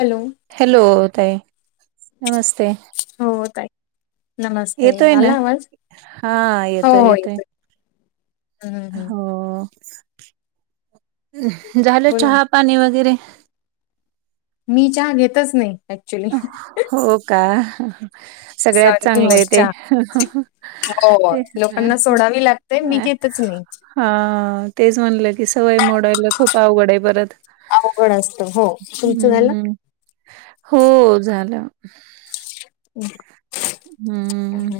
Hello. Hello ताई नमस्ते. हो ताई. नमस्ते येतोय ना आला आवाज? हा हो येतोय हो येतोय येत़ोय. हो झालं बोला ना चहा, पाणी वगैरे? मी चहा घेतच नाही. ऍक्च्युली हो का. सगळ्यात सहन नाही चांगलं आहे होत ते चहा हो ते अ लोकांना सोडावी लागते मी अ घेतच नाही हा तेच म्हणले की सवय मोडायला खूप अवघड आहे परत. अवघड असत हो, तुमचं झालं? हम्म हो झालं. [unintelligible] हम्म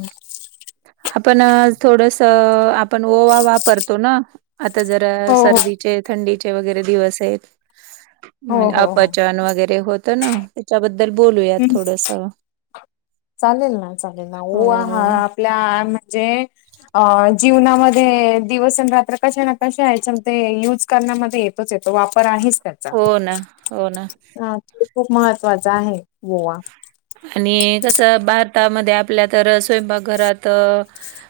आपण थोडस आपण ओवा वापरतो ना. आता जरा हो हो सर्दीचे थंडीचे वगैरे दिवस आहेत. हो म्हण हो हो अपचन वगैरे होतं ना, त्याच्याबद्दल बोलूया हं. थोडस. चालेल ना चालेल ना ओवा हा हो. आपल्या आ म्हणजे अ जीवनामध्ये दिवस अन रात्र कशा ना कशा आहेत ते युज करण्यामध्ये येत तोच येतो वापर आहेच त्याचा. हो ना हो ना खूप महत्त्वाचा आहे ओवा. आणि कसं भारतामध्ये आपल्या तर स्वयंपाकघरात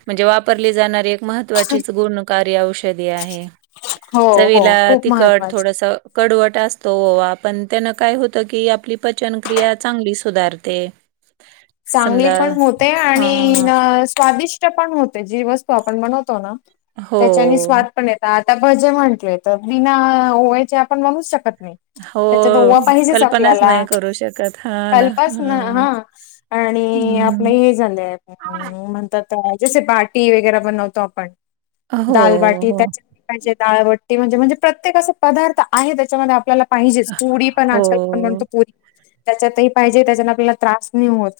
म्हणजे वापरली जाणारी एक महत्त्वाचीच गुणकार्य औषधी आहे. हो हो चवीला खूप तिखट महत्त्वाची. थोडस कडवट असतो ओवा पण त्यान काय होतं की आपली पचनक्रिया चांगली सुधारते. चांगली समजा पण होते आणि हां. अ स्वादिष्ट ते पण होते जी वस्तु आपण बनवतो ना, हो, त्याच्यानी स्वाद पण येता आता भजे म्हटले तर बिना ओवायचे आपण बणू शकत नाय. त्याच्यात ओवा हो. पाहिजेच कल्पनाच आपल्याला, नाही करू शकत. हां ना. काल पासन हां. ह आणि आपलं हं. हे झाले [unintelligible] म्हणतात जसे बाटी वगैर बनवतो आपण. हो, दालबाटी त्या हो. [unintelligible] दालबाटी म्हणजे म्हणजे प्रत्येक अस पदार्थ आहे त्याच्यामध्ये आपल्याला पाहिजेच पुरी पण हो, आजका आपण बनवतो त्याच्यातही पाहिजे त्याच्यान आपल्याला त्रास नाही होत.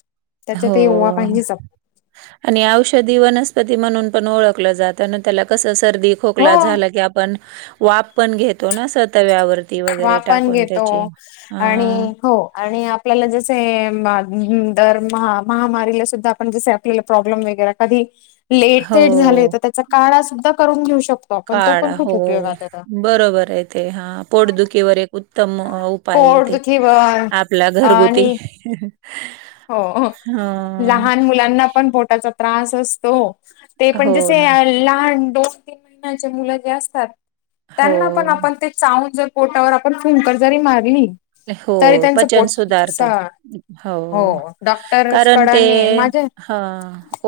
हो त्याच्यातही ओवा पाहिजेच आप आणि औषधी वनस्पती म्हणून पण ओळखलं जात अन त्याला कस सर्दी हो खोकला झाला की आपण वाफ पण घेतो ना असं तव्यावर. वाफ पण घेतो आणि हां. हो आणि आप आपल्याला जसे हे [unintelligible] दर महा-महामारीला सुद्धा आपण जसे आपल्याला प्रॉब्लेम वगैरे कधी लेट थेट झाले हो. तर त्याचा काळा सुद्धा करून घेऊ शकतो आपण तो पण काढा हो खूप उपयोगात येत आता. बरोबर आहे ते हा पोटदुखकीवर एक उत उत्तम उपाय ते पोटदुखी वर आपला घरगुती. आणि हो हो हं लहान मुलांना पण पोटाचा त्रास असतो. ते पण हो जसे ना अ लहान दोन तीन महिन्याचे मुलं जे असतात हो त्यांना पण आपण ते चावून जर पोटावर आपण फुंकर जरी मारली हो तरी त्यांचं पचन पोट सुधारत. हो डॉक्टर्स कारण ते कडाने माझे ह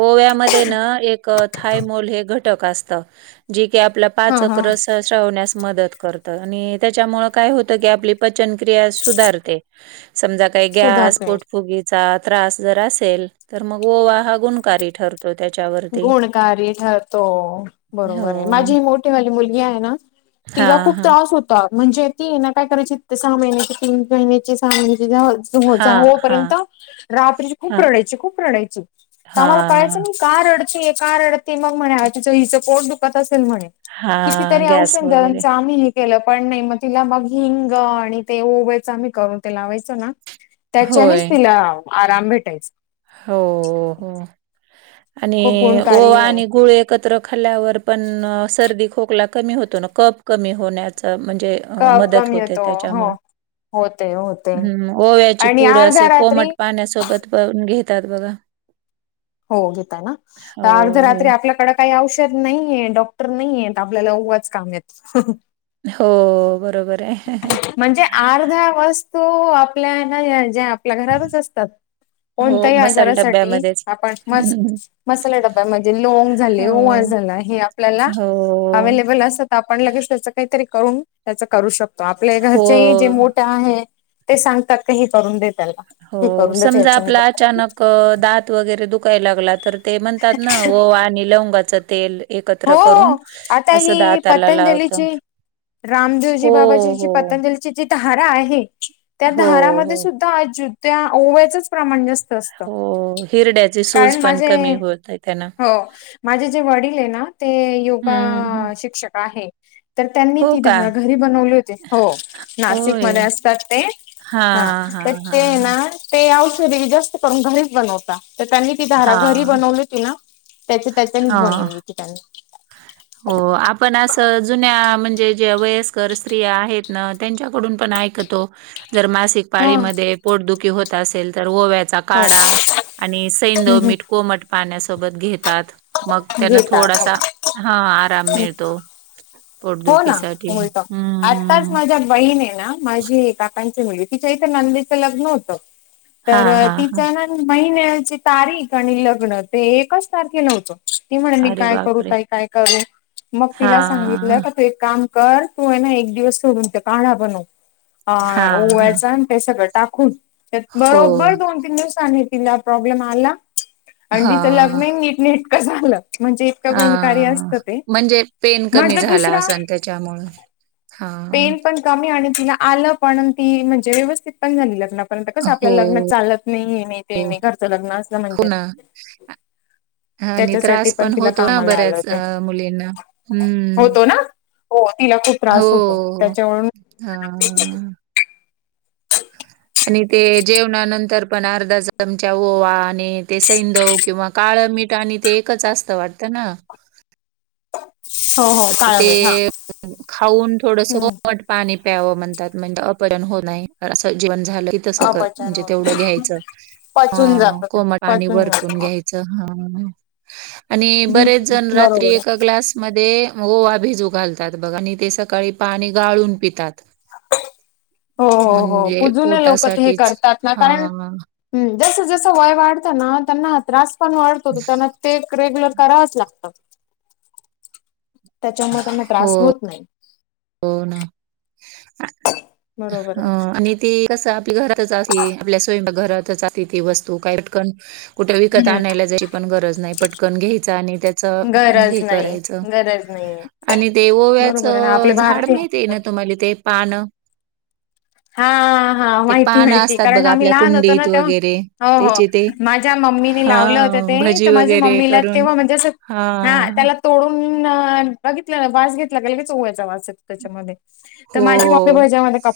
ओव्यामध्ये न एक अ थायमोल हे घटक असत, जे की आपला हा पाचक हा रस शवण्यास मदत करत आणि त्याच्यामुळ काय होतं की आपली पचन क्रिया सुधारते समजा काय गॅस सुधारते पोटफुगी चा त्रास जर असेल तर मग ओवा हा गुणकारी ठरतो त्याच्यावरती गुणकारी ठरतो बरोबर आहे हो माझी मोठी ते वाली मुलगी आहे, ना तीला हां, खुओ हां. त्रास होत ता म्हणजे ती ना काय करायची सहा महिन्याची तीन महिन्याची सहा महिन्याची झालं हो जावळ हां, हो पर्यंत हां, रात्रीची खूप हां, रडायची खूप रडायची. आम्हाला कळायचं हां, नाही कार रडते का रडते मग म्हणे आजचं हिचं पोट दुखत असेल म्हणे हां, कितीतरी गॅस वगैरे. [unintelligible] आम्ही केलं. पण नाही मग तिला मग हिंग आणि ते ओव्याचं आम्ही करून ते लावायचं ना. त्याच्यानेच होय. तिला आराम भेटायच. हो हो. आणि खूप गुणकारी ओवा आहे आणि गुळ कत्र खाल्ल्यावर पण सर्दी खोकला कमी होतो ना. कप कमी होण्याचा म्हणजे अ कप मदत कमी होते येतो हो त्याच्यामुळे. होते होते हम्म. ओव्याची आणि पूड असे अर्ध्या रात्री कोमट पाण्यासोबत घेतात बघा‌. हो घेताय ना. तर अर्ध्या रात्री हो. आपल्याकड काही औषध नाहीये डॉक्टर नाही आहेत. आपल्याला ओवावाच काम य हो बरोबर आहे. म्हणजे अर्ध्या वस्तू आपल्या ना ज्या आपल्या घरातच असतात. हो, कोणत्याही मसाला आजारासाठी डब्यामध्येच. आपण मस्त मसाला डब्या म्हणजे लोंग झाले हो, ओवा झाला हे आपल्याला हो, अवेलेबल असतात‌. आपण लगेच त्याच काहीतरी करून त्याच करू शकतो आपल्या हो, घरचेही जे मोठ्या आहे ते सांगतात का हे करून दे त्याला. हे हो. करून देत समजा याच्याने आपला बरोब अचानक दात वगैरे दुखायला लागला तर ते म्हणतात ना ओवा आणि लवंगाचं तेल हो एकत्र करून हो आता असं ही दात लावतो. पतंजलीची रामदेवजी बाबाची जी पतंजली जी धारा आहे त्या हो, धारामध्ये हो, सुद्धा त्या ओव्याच प्रमाण अस्त. हो. हिरड्याची सूज कारण पण माझे‌. कमी होते त्यानं. हो. माझे जे वडील ना हे योगा हं, हं. शिक्षक आहे. तर त्यांनी हो ती का? धारा घरी बनवली होती. हो. होय. नाशिकमध्ये असतात ते. हा. हां, हां, तर ते हां, हां. ना ते औषधी जास्त करून घरीच बनवता तर त्यांनी त धारा घरी हां, बनवली होती ना. त्या त्याच्यानीच हां. बनवली होती त्यांनी. हो आपण असं जुन्या म्हणजे जे वयस्कर स्त्रिया आहेत ना त्यांच्याकडून पण ऐकतो. जर मासिक हा पाळीमध्ये पोटदुखी होत असेल तर ओव्याचा हो काडा हम्म आणि सैंदव हम्म मीठ कोमट पाण्यासोबत घेतात. मग त्यांना घेतात थोडासा. हो हा. आराम मिळतो. पोट हो दुखी ना साठी. मिळतं आत्ताच हम्. माझ्या बहीण आहे ना माझी काकांची मुलगी तिच्या इथ नंदीचं लग्न होतं. हां, तर हां, हां. तिचं ना महिन्याची तारीख आणि लग्न ते एकच तारखेलाव्हतं. ती म्हणे मी अरे काय करू? बापरे! तई काय करू? मग तिला सांगितल. हां, तू एक काम कर तू ना एक दिवस सोडून त्यो काढा बनव. हां, हां. ओव्याचा. ते सगळं टाकून हो. बरोबर दोन तीन दिवस आणि तिला प्रॉब्लेम आला‌. आणि तीच हां, लग्न ही नीट नेट का झालं. म्हणजे इतका गुणकारी हां. असत ते. म्हणजे पेन म्ह कमी झाला असन त्याच्यामुळ. हा. क आणि तिला आलं पण ती म्हणजे व्यवस्थित पण झाली लग्न कस आपलं हो, लग्न चालत नाही नाही ते हो. नाही घरचं लग्न अस म्हण हो ना. आणि त्याच्यासाठी त्रास पण तिला होतो ना कामाला आलं बऱ्याच ते मुलींना. होतो ना. हो तिला खूप त्रास होतो हो‌. त्याच्यावरून ह. आणि ते जेवणानंतर पण अर्धा चमचा ओवा आणि ते सैंदव किंवा काळं मीठ आणि ते एकच जास्त वाटतं ना? हो हो [inaudible] काळ ते मीठ हा [inaudible] खाऊन थोडसं हम्म [unintelligible] पाणी प्यावं म्हणतात म्हणे, अपहरण होऊ नये असं जीवन झालं तसं, अपचन म्हणजे होत तेवढं घ्यायचं अ पचून जात ते कोमट पाणी पचून जात वरतून घ्यायचं चं हा हा आणि बरेच हम्म जण रात्री बरोबर आहे एका ग्लासमध्ये ओवा भिजू घालतात बघा आणि ते सकाळी पाणी गाळून पितात. हो [inaudible] हो हो म्हणजे जुने पोटासाठीच हा जस जसं वय वाढत ना त्यांना हा त्रास पण वाढतो त्यांना ते एक रेग्युलर करावचं लागत. त्याच्यामुळे त्यांना त्रास हो, होत नाही. हो ना बरोबर [inaudible] आहे. आणि ती कस आपली घरातच असते आपल्या स्वयंपाक घरातच असते ती वस्तू काय पटकन कुठे विकत हम्म आणायला जायची पण गरज नाही पटकन घ्यायचं आणि त्याचं गरज हे नाही करायचं गरज नाहीये. आणि ते बरोबर आहे ना ओव्याचं आपले झाड भारतीय माहिती आहे ना तुम्हाला ते पान हा हा माहिती माहिती कारण आम्ही आपल्या लहान होतो ना? कुंडीत तेव्हा वगैरे हो हो त्याचे ते माझ्या मम्मीने लावलं होत हां, ते तर भजी माझी वगैरे मम्मीला करून तेव्हा म्हणजे अस हा हां. त्याला तोडूनं बघितलं ना वास घेतला का लगेच ओव्याचा वास येतो त्याच्यामध्ये. तर हो. माझी मम्मी भजामध्ये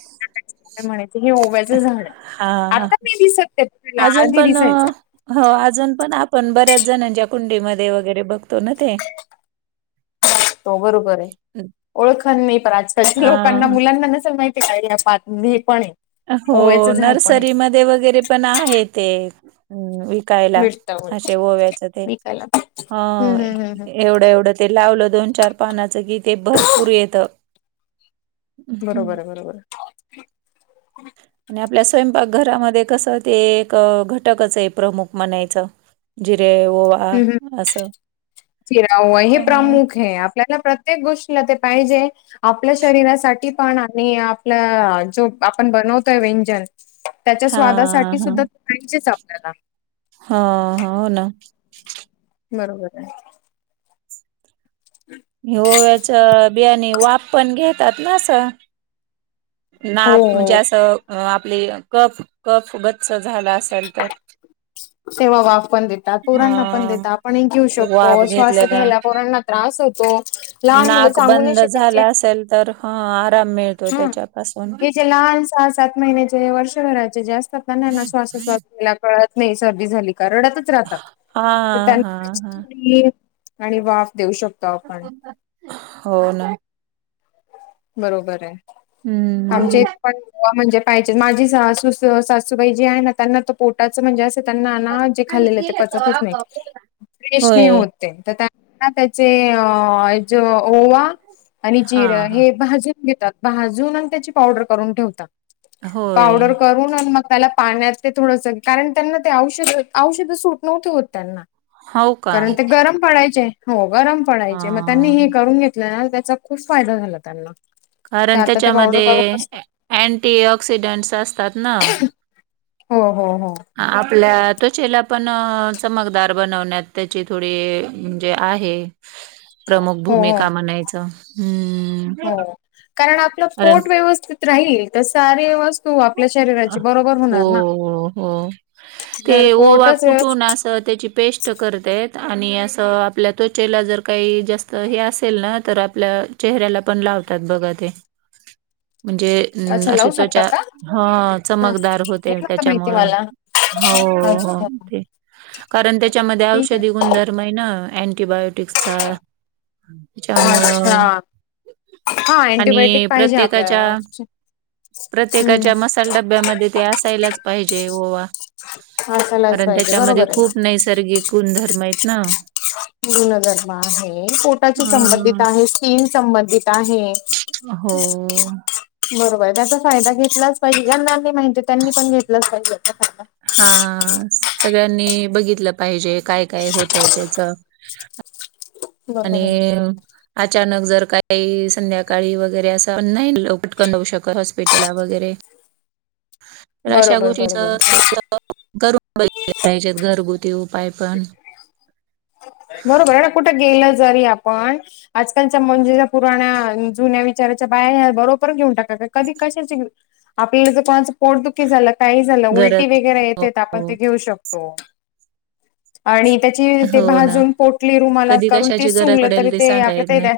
[inaudible] म्हणायची हे ओ हा, ते तुला अजून आधी पण दिसायचा हो अजून पण आपण बऱ्याच जणांच्या कुंडीमध्ये वगैरे बघतो ना ते. [unintelligible] हो बरोबर आहे हं. ओळखन नाही पण आजकालच्या लोकांना अ, मुलांना नसेल माहि [unintelligible] हे पण आहे हो ओव्याचं झाड पण आहे नर्सरीमध्ये वगैरे पण आहे ते हम्म. विकायला मिळत असे ओव्याच ते विकायला ह हम्म हम्म हम्म हम्म एवढं एवढं ते लावलं दोन चार पानाचं कि ते भरपूर येतं. बरोबर आहे बरोबर आहे आणि आपल्या स्वयंपाकघरामध्ये कसं ते एक घटकच आहे प्रमुख म्हणायचं. जिरे ओवा हम्म हम्म असं चिरा ओवा हे त्याच्यामुळ प्रमुख आहे आपल्याला प्रत्येक गोष्टीला ते पाहिजे आपल्या शरीरासाठी पण आणि आपल्या जो आपण बनवतोय व्यंजन त्याच्या हां, स्वादासाठी हां. सुद्धा पाहिजेच आपल्याला. हा हा हो ना बरोबर आहे [inaudible] हे ओव्याच बियाने वाप पण घे तातना अस हो नाक म्हणजे हो असं आपले कफ कफ गच्च झालं असेल तर [inaudible] तेव्हा वाफ पण देतात, हा पोरांना पण देतात आपण एक घेऊ वाफ शकतो श्वास घेतल्याला घ्याल्या पोरांना त्रास होतो लहान मुलं नाक सांगू नाही बंद शकायचे झाला असेल तर हा आराम मिळतो हा त्याच्या पाासून [inaudible] हे जे लहान सहा-सात महिन्याचे वर्षभराचे जे असतात ना त्यांना श्वासो-श्वास घेयाला कळत नाही सर्दी झाली का रडातच राहतात हा तर हा हा त्यांना [inaudible] आणि वाफ देऊ शकतो आपण. हो ना बरोबर आहे. आमचे इथ हम्म पण [inaudible] म्हणजे पाहिजे माझी सासू सासूबाई जी आहे ना त्यांना त पोटाच म्हणजे असं त्यांना ना जे खाल्लेले ते पचतच नाही, फ्रेश नाही होय होत. त्यांना त्याचे ज ओवा आणि हा जीर हा हे भाजून घेतात, भाजून आणि त्याची पावडर करून ठेवतात, होय पावडर करूनअन मग त्याला पाण्यात ते थोडंस कारण त्यांना ते औषध औषध सूट नव्हते होत त्यांना. हो का कारण ते गरम पडायचे, हो गरम अ पडायचे, मग त्यांनी हे करून घेत त्याचा खूप फायदा झाला त्यांना. ते कारण आता ते पावडर त्याच्यामध्ये करूनच अँटी ऑक्सिडेंटस असतात ना. हो हो हो. हा आपल्या त्वचेला पण चमकदार बनवण्यात त्याची थोडी म्हणजे आहे प्रमुख हो हो भूमिका म्हनायचं हम. हो, कारण आपलं पोट व्यवस्थित राहील तर सार व्यव तू आपल्या अ, शरीराची बरोबर हो, होणार ना. हो, हो. ते जर ओवा पोटच व्यवस्थित, कुटून अस त्याची पेस्ट ट करतेेत, आणि असं आपल्या त्वचेला जर काही जास्त हे असेल ना तर आपल्या चेहऱ्याला पण लावतात बघा ते, म्हणजे अ अच्छा आशीं लावू शकता त्वच्या का ह हा चमकदार हे होते नव्हतं माहिती त्याच्यामुळं, मला हाव हो अच्छा ते. कारण त्याच्यामध्ये ठीक आहे औषधी गुणधर्म आहे ना अँटीबायोटिकचा अच्छा त्याच्यामुळं, हा आणि अँटीबायोटिक पाहिजे प्रत्येकाच्या आपल्याला हम्म प्रत्येकाच्या मसाल डब्यामध्ये ते असायलाच पाहिजे ओवा असायलाच कारण पाहिजे त्याच्यामध्ये बरोबर आहे ना. खूप नैसर्गिक गुणधर्म आहेत ना. गुणधर्म आहे, पोटाच्या संबंधित अ, आहे, स्किन संबंधित आहे. हो. बरोबर आहे, त्याचा फायदा घेतलाच पाहिजे, ज्यांना नाही माहिती त्यांनी पण घेतलाच पाहिजे त्याचा फायदा. हां, सगळ्यांनी बघितलं पाहिजे काय काय होतं त्याच. बरोबर आणि आहे अचानक जर काही संध्याकाळी वगैरे असं नाही पटकन हुं शकत हॉस्पिटला वगैरे. पण अशा बरोबर बरोबर गोष्टीचं करून बघितले पाहिजेत घरगुती उपाय पण. बरोबर आहे ना कुठ गेलं जरी आपण आजकालच्या म्हणजे पुराण्या जुन्या विचाराच्या बाया ह्या बरोबर घेऊन टाकतात, का कधी कशाचे आपल्याला जर कोणाचं पोटदुखी झालं, काही झालं, उलटी गरज वगैरे येते तर आपण हो, ते घेऊ शकतो. आणि त्याची ते हो ना, भाजून पोटली रुमालात कधी करून ते कशाची गरज सुंगलं पडेल तरी ते सांगता येत आपल्या नाही. ते [inaudible]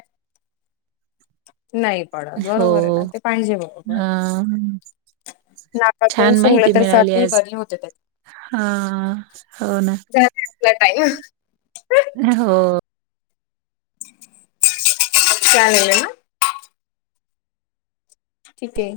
नाही पडत हो. बरोबर हे, ना ते पाहिजे बरोबर. हां. नाकातून छान माहिती सुंगलं तर मिळाली सर्दी आज. बरी होते त्यात हां, हो ना. झाला आपला टाईम. हो. चालेलं ये ना. ठीक ये.